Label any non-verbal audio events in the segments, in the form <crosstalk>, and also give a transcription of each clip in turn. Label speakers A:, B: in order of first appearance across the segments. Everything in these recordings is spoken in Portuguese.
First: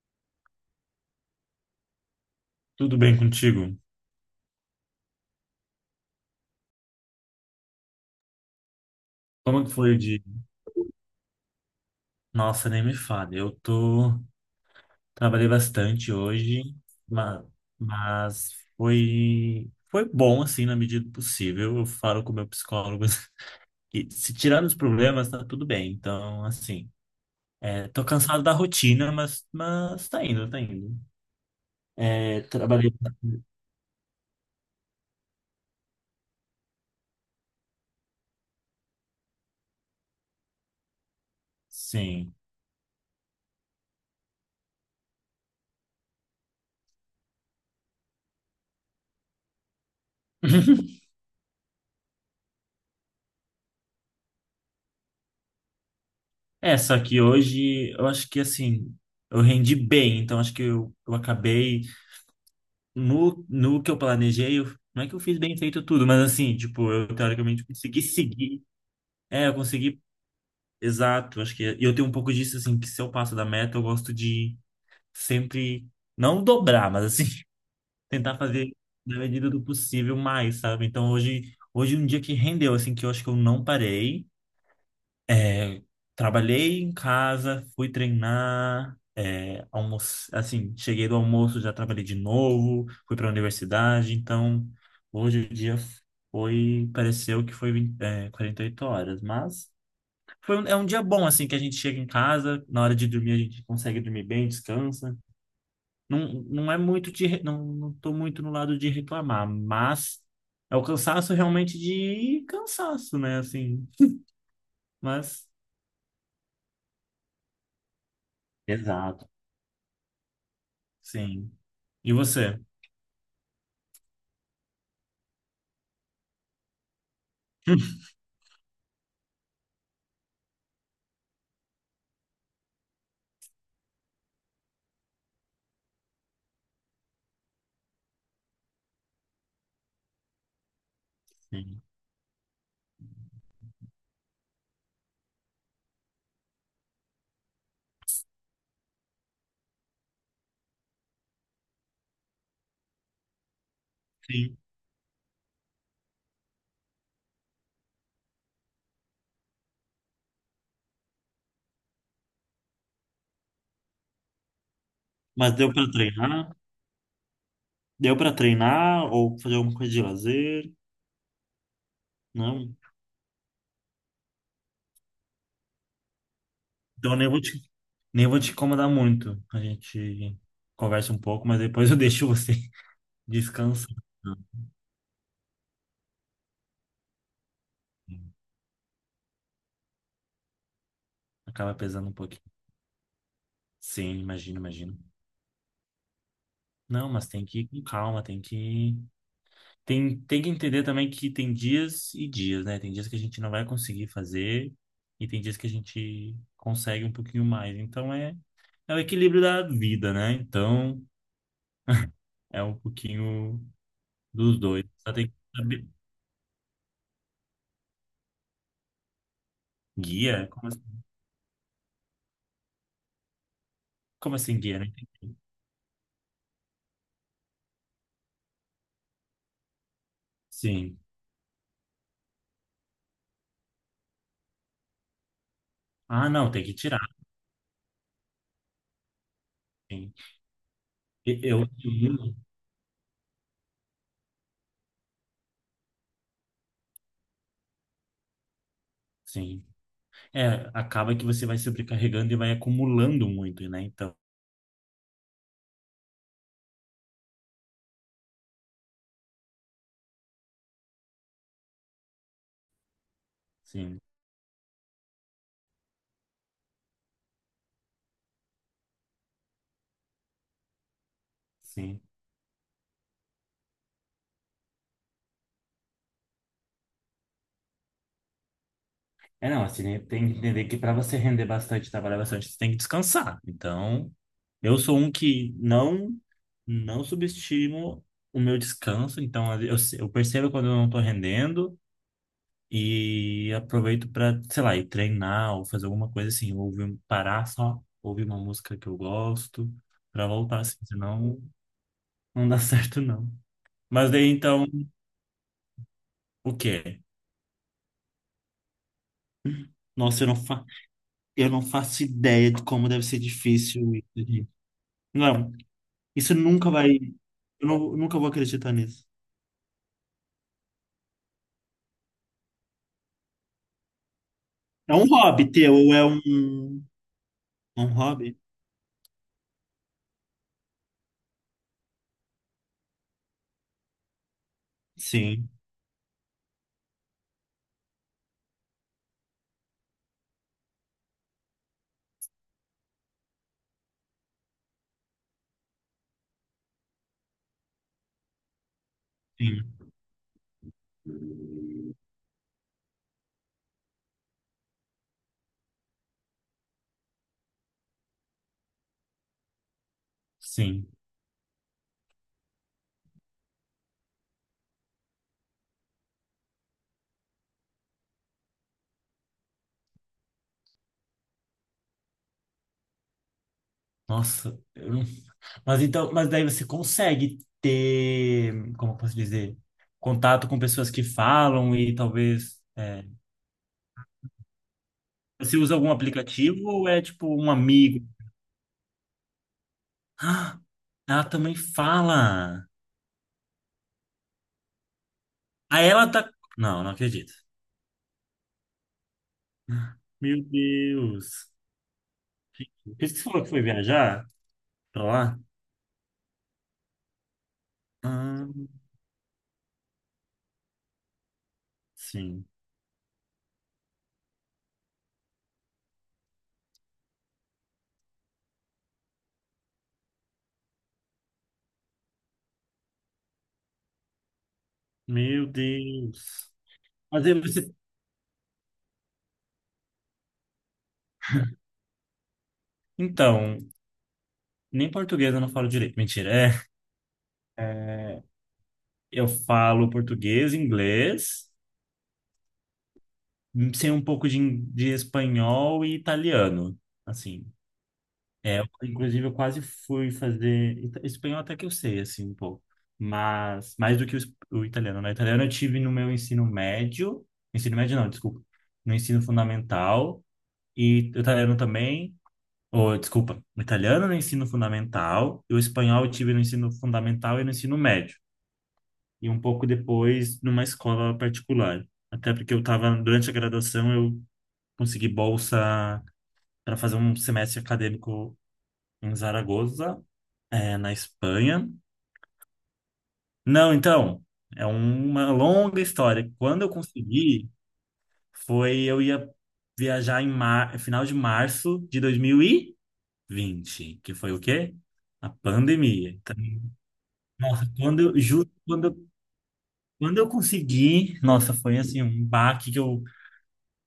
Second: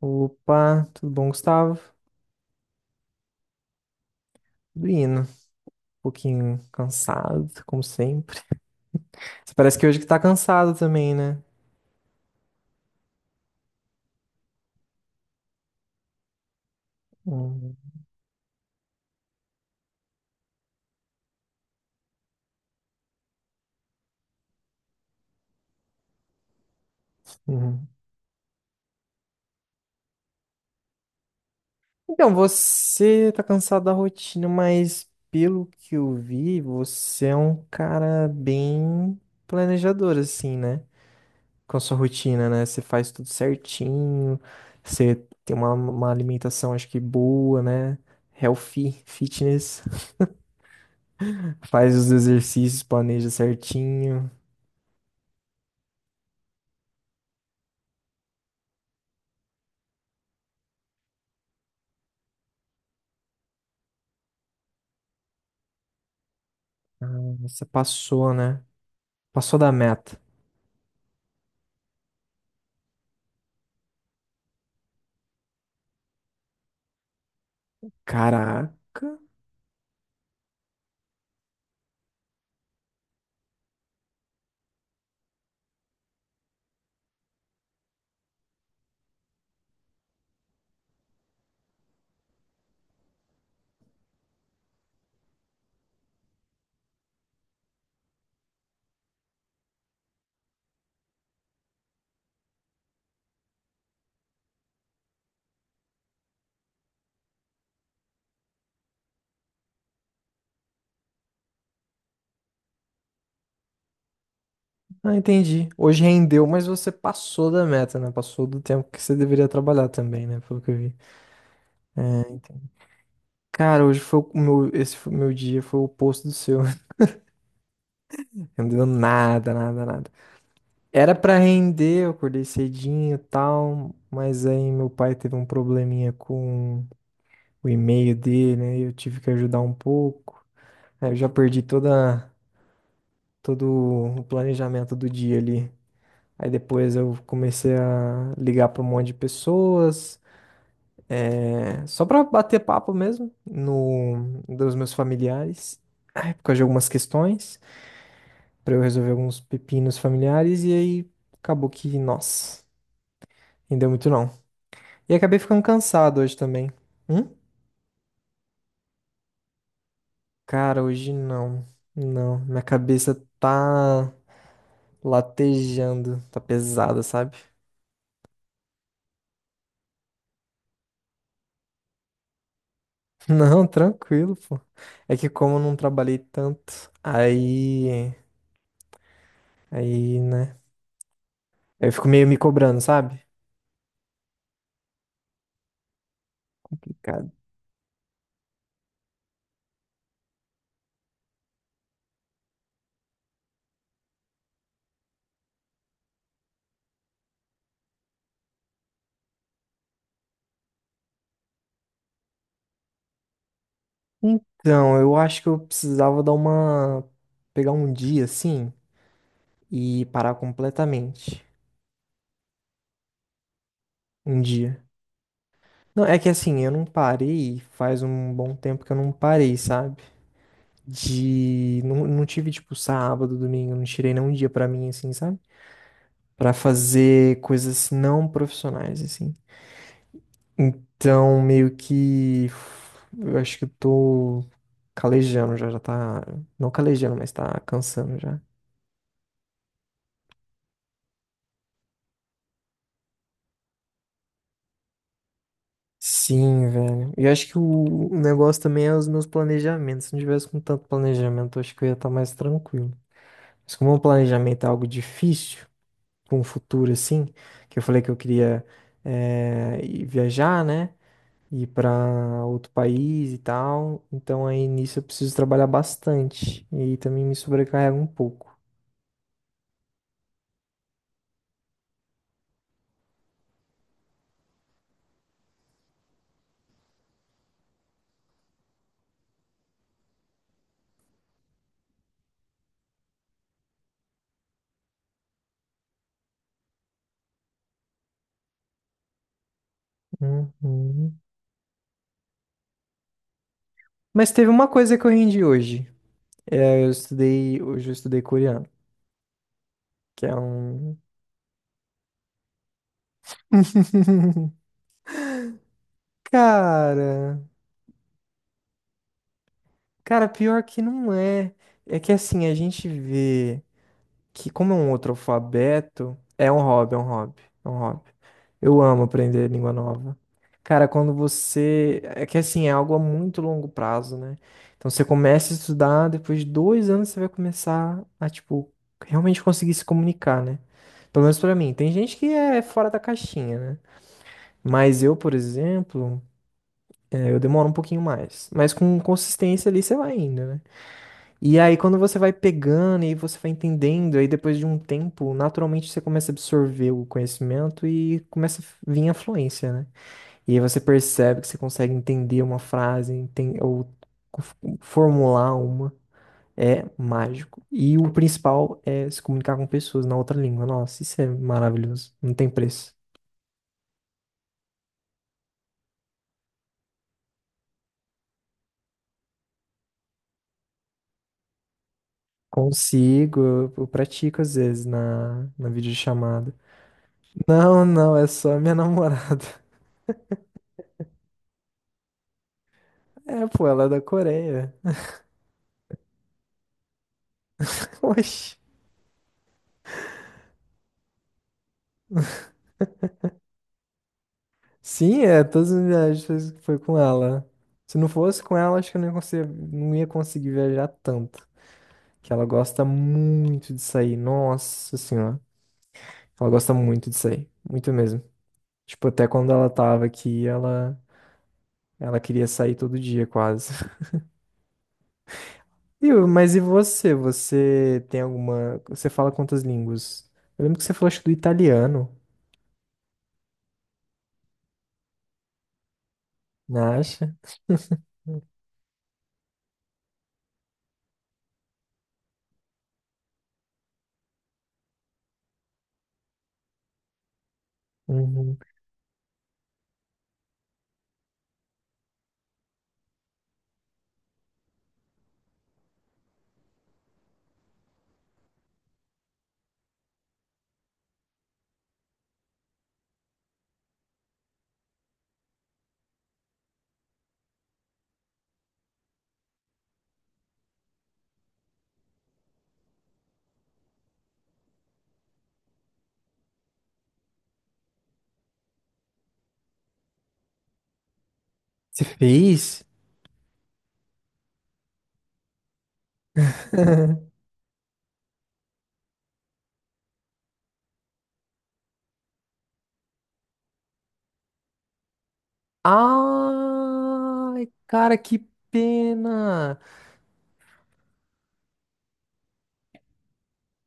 A: Opa, tudo bom, Gustavo?
B: Tudo bem contigo?
A: Tudo indo. Um pouquinho cansado, como sempre. Você
B: Como que
A: parece que
B: foi
A: hoje
B: o
A: que tá
B: dia?
A: cansado também, né?
B: Nossa, nem me fale. Eu tô... Trabalhei bastante hoje, ma-
A: Uhum.
B: mas, Foi bom, assim, na medida do possível. Eu falo com o meu psicólogo <laughs> que se tirar os problemas, tá tudo bem. Então, assim,
A: Uhum.
B: tô cansado da rotina, mas tá indo, tá indo.
A: Então,
B: É, trabalhei...
A: você tá cansado da rotina, mas pelo que eu vi, você é um cara bem planejador, assim, né? Com a sua
B: Sim.
A: rotina, né? Você faz tudo certinho, você tem uma alimentação, acho que boa, né? Healthy, fitness,
B: <laughs>
A: <laughs> faz os exercícios, planeja certinho.
B: É, só que hoje eu acho que assim, eu rendi bem, então acho que eu acabei no que eu planejei, não é que eu fiz bem feito tudo, mas assim, tipo, eu
A: Você
B: teoricamente consegui
A: passou, né?
B: seguir. É, eu
A: Passou da
B: consegui,
A: meta.
B: exato. Acho que é, e eu tenho um pouco disso, assim, que se eu passo da meta, eu gosto de sempre, não dobrar, mas assim, <laughs> tentar fazer
A: Caraca.
B: na medida do possível mais, sabe? Então hoje, hoje é um dia que rendeu, assim, que eu acho que eu não parei. É, trabalhei em casa, fui treinar, é, almoço, assim, cheguei do almoço, já trabalhei de novo, fui para a universidade, então hoje o dia foi, pareceu que foi, é, 48 horas, mas é um dia bom, assim, que a gente chega em casa, na hora de dormir a gente consegue dormir bem, descansa. Não, não é muito de, não, não tô muito no lado de reclamar, mas é o cansaço realmente de cansaço, né, assim,
A: Ah,
B: mas...
A: entendi. Hoje rendeu, mas você passou da meta, né? Passou do tempo que você
B: Exato.
A: deveria trabalhar também, né? Pelo que eu vi.
B: Sim. E você?
A: Cara, hoje foi o meu, esse foi o meu dia, foi o oposto do seu. <laughs>
B: <laughs>
A: Não deu nada, nada, nada. Era pra render, eu acordei cedinho e tal, mas aí meu pai teve um probleminha com o e-mail dele, né? E eu tive que ajudar um pouco. Aí eu já perdi
B: Sim.
A: toda, todo o planejamento do dia ali. Aí depois eu comecei a ligar para um monte de pessoas, é, só para bater papo mesmo no
B: Sim.
A: dos meus familiares, é, por causa de algumas questões, para eu resolver alguns pepinos familiares e aí acabou que, nossa, não deu muito não. E acabei
B: Mas
A: ficando
B: deu para
A: cansado hoje
B: treinar?
A: também. Hum?
B: Deu para treinar ou fazer alguma coisa de lazer?
A: Cara, hoje não. Não, minha
B: Não.
A: cabeça tá latejando, tá pesada,
B: Então
A: sabe?
B: nem vou te incomodar muito. A gente conversa um pouco, mas depois <laughs> eu deixo você <laughs>
A: <laughs> Não,
B: descansar.
A: tranquilo, pô. É que como eu não trabalhei tanto, aí. Aí, né?
B: Acaba
A: Eu fico
B: pesando um
A: meio me
B: pouquinho.
A: cobrando, sabe?
B: Sim, imagino, imagino. Não, mas
A: Complicado.
B: tem que ir com calma, tem, tem que entender também que tem dias e dias, né? Tem dias que a gente não vai conseguir fazer e tem dias que a gente consegue um pouquinho mais. Então é, é o equilíbrio da vida, né? Então, é um pouquinho dos dois.
A: Então,
B: Só
A: eu
B: tem que
A: acho que eu
B: saber.
A: precisava dar uma. Pegar um dia assim e parar
B: Guia?
A: completamente.
B: Como
A: Um
B: assim, guia?
A: dia.
B: Né?
A: Não, é que assim, eu não parei, faz um bom tempo que eu não parei, sabe?
B: Sim.
A: De. Não, não tive, tipo, sábado, domingo, não tirei nem um dia pra mim, assim, sabe?
B: Ah, não,
A: Pra
B: tem que tirar.
A: fazer coisas não profissionais, assim.
B: Sim. E-
A: Então,
B: Eu.
A: meio que. Eu acho que eu tô calejando já, já tá. Não calejando, mas tá cansando já.
B: Sim. É, acaba que você vai sobrecarregando e vai acumulando muito, né? Então,
A: Sim, velho. E eu acho que o negócio também é os meus planejamentos. Se não tivesse com tanto planejamento, eu acho que eu ia estar mais tranquilo. Mas como
B: sim,
A: o planejamento é algo difícil, com o futuro assim, que eu falei que eu queria ir viajar, né? Ir
B: sim.
A: pra outro país e tal. Então aí nisso eu preciso trabalhar bastante. E também me sobrecarrega um pouco.
B: É, não, assim, né, tem que entender que para você render bastante, trabalhar bastante, você tem que descansar. Então, eu sou um que não, não subestimo o meu descanso. Então, eu percebo quando eu não estou rendendo. E aproveito para, sei lá, ir treinar ou fazer alguma coisa assim, ou ouvir, parar só, ouvir uma música que eu gosto, para voltar assim,
A: Uhum.
B: senão não dá <laughs> certo não. Mas daí
A: Mas teve
B: então,
A: uma coisa que eu rendi hoje.
B: o
A: É, eu
B: quê?
A: estudei, hoje eu estudei coreano,
B: Nossa,
A: que
B: eu
A: é
B: não, fa
A: um.
B: eu não faço ideia de como deve ser difícil isso, gente.
A: <laughs>
B: Não, isso nunca vai,
A: Cara,
B: eu nunca vou acreditar nisso.
A: cara, pior que não é. É que assim, a gente vê. Que como é um
B: É um
A: outro
B: hobby teu, ou
A: alfabeto, é um hobby, é um hobby, é um
B: é um
A: hobby.
B: hobby?
A: Eu amo aprender língua nova. Cara, quando você. É que assim, é algo a muito longo prazo, né? Então você
B: Sim,
A: começa a estudar, depois de 2 anos você vai começar a, tipo, realmente conseguir se comunicar, né? Pelo menos pra mim. Tem gente que é fora da caixinha, né? Mas eu, por exemplo, é, eu demoro um pouquinho mais. Mas com consistência
B: sim,
A: ali você vai indo, né? E aí, quando você vai pegando e você vai entendendo, aí depois de um tempo, naturalmente você começa a absorver o conhecimento e começa a vir a fluência, né? E aí você
B: sim.
A: percebe que você consegue entender uma frase, f- formular uma. É mágico. E o principal é se comunicar com pessoas na outra língua. Nossa, isso é maravilhoso. Não tem preço.
B: Nossa, eu não- mas então, mas daí você consegue ter, como eu posso dizer, contato com pessoas que falam e talvez é,
A: Consigo, eu pratico às vezes na,
B: você
A: na
B: usa algum
A: videochamada.
B: aplicativo ou é tipo um
A: Não,
B: amigo?
A: não, é só minha namorada. <laughs>
B: Ah, ela também fala.
A: É, pô, ela é da Coreia.
B: Aí ela tá. Não, não acredito.
A: <laughs> Oxi.
B: Meu Deus. Por isso que você falou que foi viajar pra
A: Sim,
B: lá?
A: é, todas as viagens foi com ela. Se não fosse
B: Ah,
A: com ela, acho que eu não ia conseguir, não ia conseguir viajar tanto. Que ela
B: sim.
A: gosta muito de sair. Nossa senhora. Ela gosta muito de sair. Muito mesmo. Tipo, até quando ela tava aqui, ela queria sair todo dia, quase. <laughs>
B: Meu
A: E,
B: Deus.
A: mas e você?
B: Mas aí você.
A: Você tem alguma. Você fala quantas línguas? Eu lembro que você falou, acho, que do italiano,
B: Então, nem português eu não falo direito. Mentira, é.
A: não acha?
B: É, eu falo português, inglês, sei um pouco de espanhol e italiano, assim.
A: Uhum.
B: É, eu, inclusive, eu quase fui fazer espanhol até que eu sei, assim, um pouco. Mas mais do que o italiano, né? Italiano eu tive no meu ensino médio não, desculpa, no ensino fundamental e o italiano também, ou desculpa, o italiano no ensino fundamental e o espanhol eu tive no ensino fundamental e no ensino médio, e um pouco depois numa escola particular. Até porque eu estava, durante a graduação, eu consegui bolsa para fazer um semestre acadêmico em Zaragoza, na Espanha.
A: Você fez?
B: Não, então, é uma longa história. Quando eu
A: <laughs>
B: consegui, foi eu ia viajar em mar... final de março de 2020, que foi o quê? A pandemia. Então,
A: Ai,
B: Nossa, quando
A: cara,
B: eu,
A: que
B: juro,
A: pena.
B: quando eu consegui, nossa, foi assim um baque que eu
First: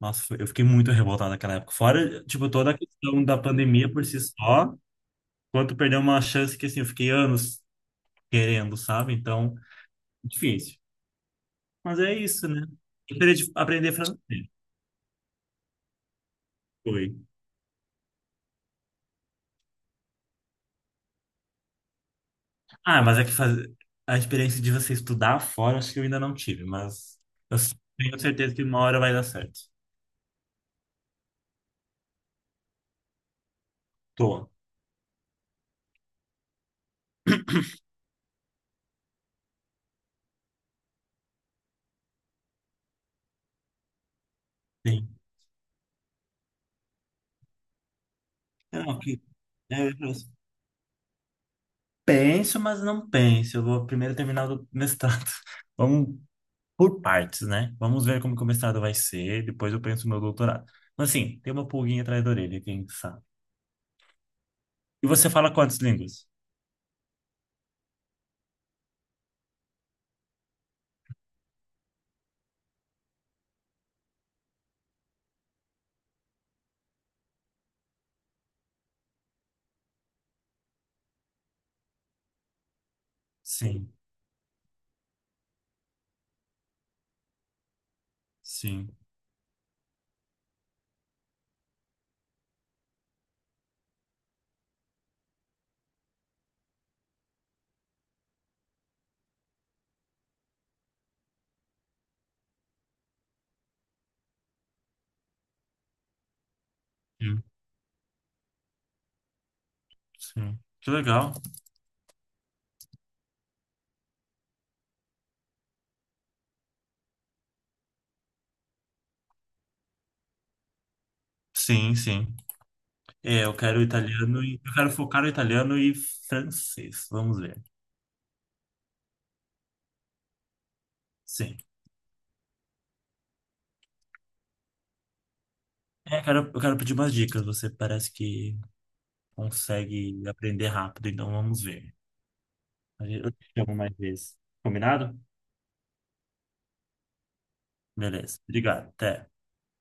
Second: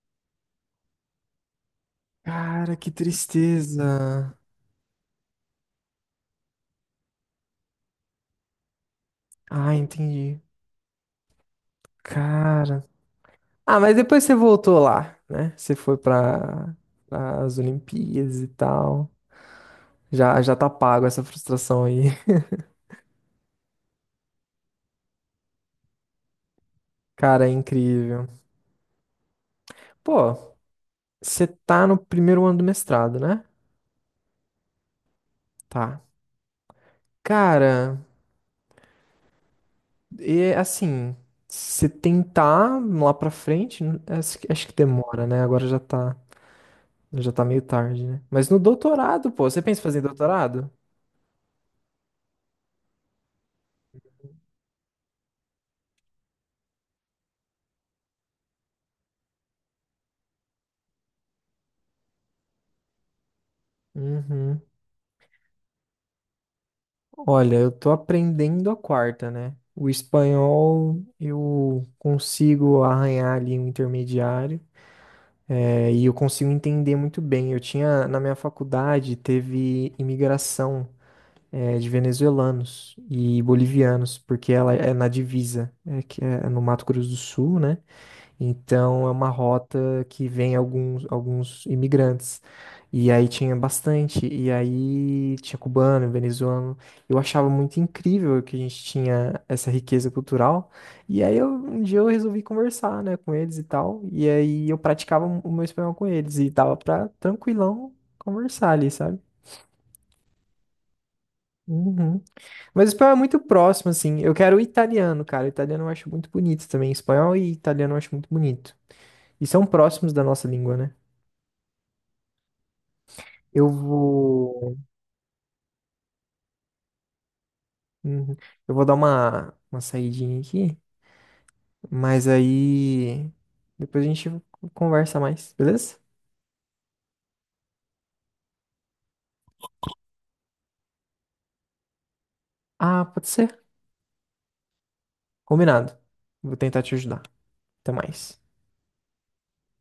B: Eu fiquei muito revoltado naquela época. Fora, tipo, toda
A: Cara,
B: a
A: que
B: questão da pandemia por si
A: tristeza.
B: só, quanto perder uma chance que, assim, eu fiquei anos querendo, sabe? Então,
A: Ah, entendi.
B: difícil. Mas é isso, né?
A: Cara. Ah,
B: Aprender
A: mas
B: francês,
A: depois você voltou lá, né? Você foi para
B: foi.
A: as Olimpíadas e tal. Já, já tá pago essa frustração aí. <laughs>
B: Ah, mas é que faz... a experiência de você estudar fora, acho que eu ainda não tive, mas
A: Cara, é
B: eu tenho
A: incrível.
B: certeza que uma hora vai dar certo.
A: Pô, você tá no primeiro ano do mestrado, né?
B: Tô,
A: Tá. Cara, e assim, se tentar lá pra frente, acho que
B: sim.
A: demora, né? Agora já tá. Já tá meio tarde, né? Mas no
B: É, não, que...
A: doutorado, pô, você pensa em
B: é,
A: fazer
B: eu
A: doutorado?
B: penso, mas não penso. Eu vou primeiro terminar o mestrado. <laughs> Vamos por partes, né? Vamos ver como que o mestrado vai ser, depois eu penso no meu doutorado. Mas assim, tem uma pulguinha atrás da orelha, quem sabe.
A: Uhum.
B: E você fala quantas línguas?
A: Olha, eu tô aprendendo a quarta, né? O espanhol eu consigo arranhar ali um intermediário, é, e eu consigo entender muito bem. Eu tinha, na minha faculdade, teve imigração, é, de venezuelanos e
B: Sim,
A: bolivianos, porque ela é na divisa, é que é no Mato Grosso do Sul, né?
B: sim,
A: Então é uma rota que vem alguns imigrantes. E aí tinha bastante, e aí tinha cubano, venezuelano. Eu achava muito incrível que a gente tinha essa riqueza cultural. E aí um dia eu resolvi conversar, né, com eles e tal. E aí eu praticava o meu espanhol com eles e tava pra
B: sim,
A: tranquilão conversar ali, sabe?
B: sim. Que legal.
A: Uhum. Mas o espanhol é muito próximo, assim. Eu quero o italiano, cara. O italiano eu acho muito bonito também. Espanhol e italiano eu acho muito bonito. E são próximos da nossa língua, né?
B: Sim, sim. É, eu
A: Eu
B: quero italiano e eu
A: vou.
B: quero focar no italiano e francês. Vamos ver.
A: Uhum. Eu vou dar uma saidinha aqui,
B: Sim.
A: mas aí depois a gente conversa mais, beleza?
B: É, eu quero pedir umas dicas. Você parece que consegue aprender rápido, então vamos ver.
A: Ah, pode
B: Eu te
A: ser?
B: chamo mais vezes. Combinado?
A: Combinado. Vou tentar te ajudar. Até mais.
B: Beleza. Obrigado. Até.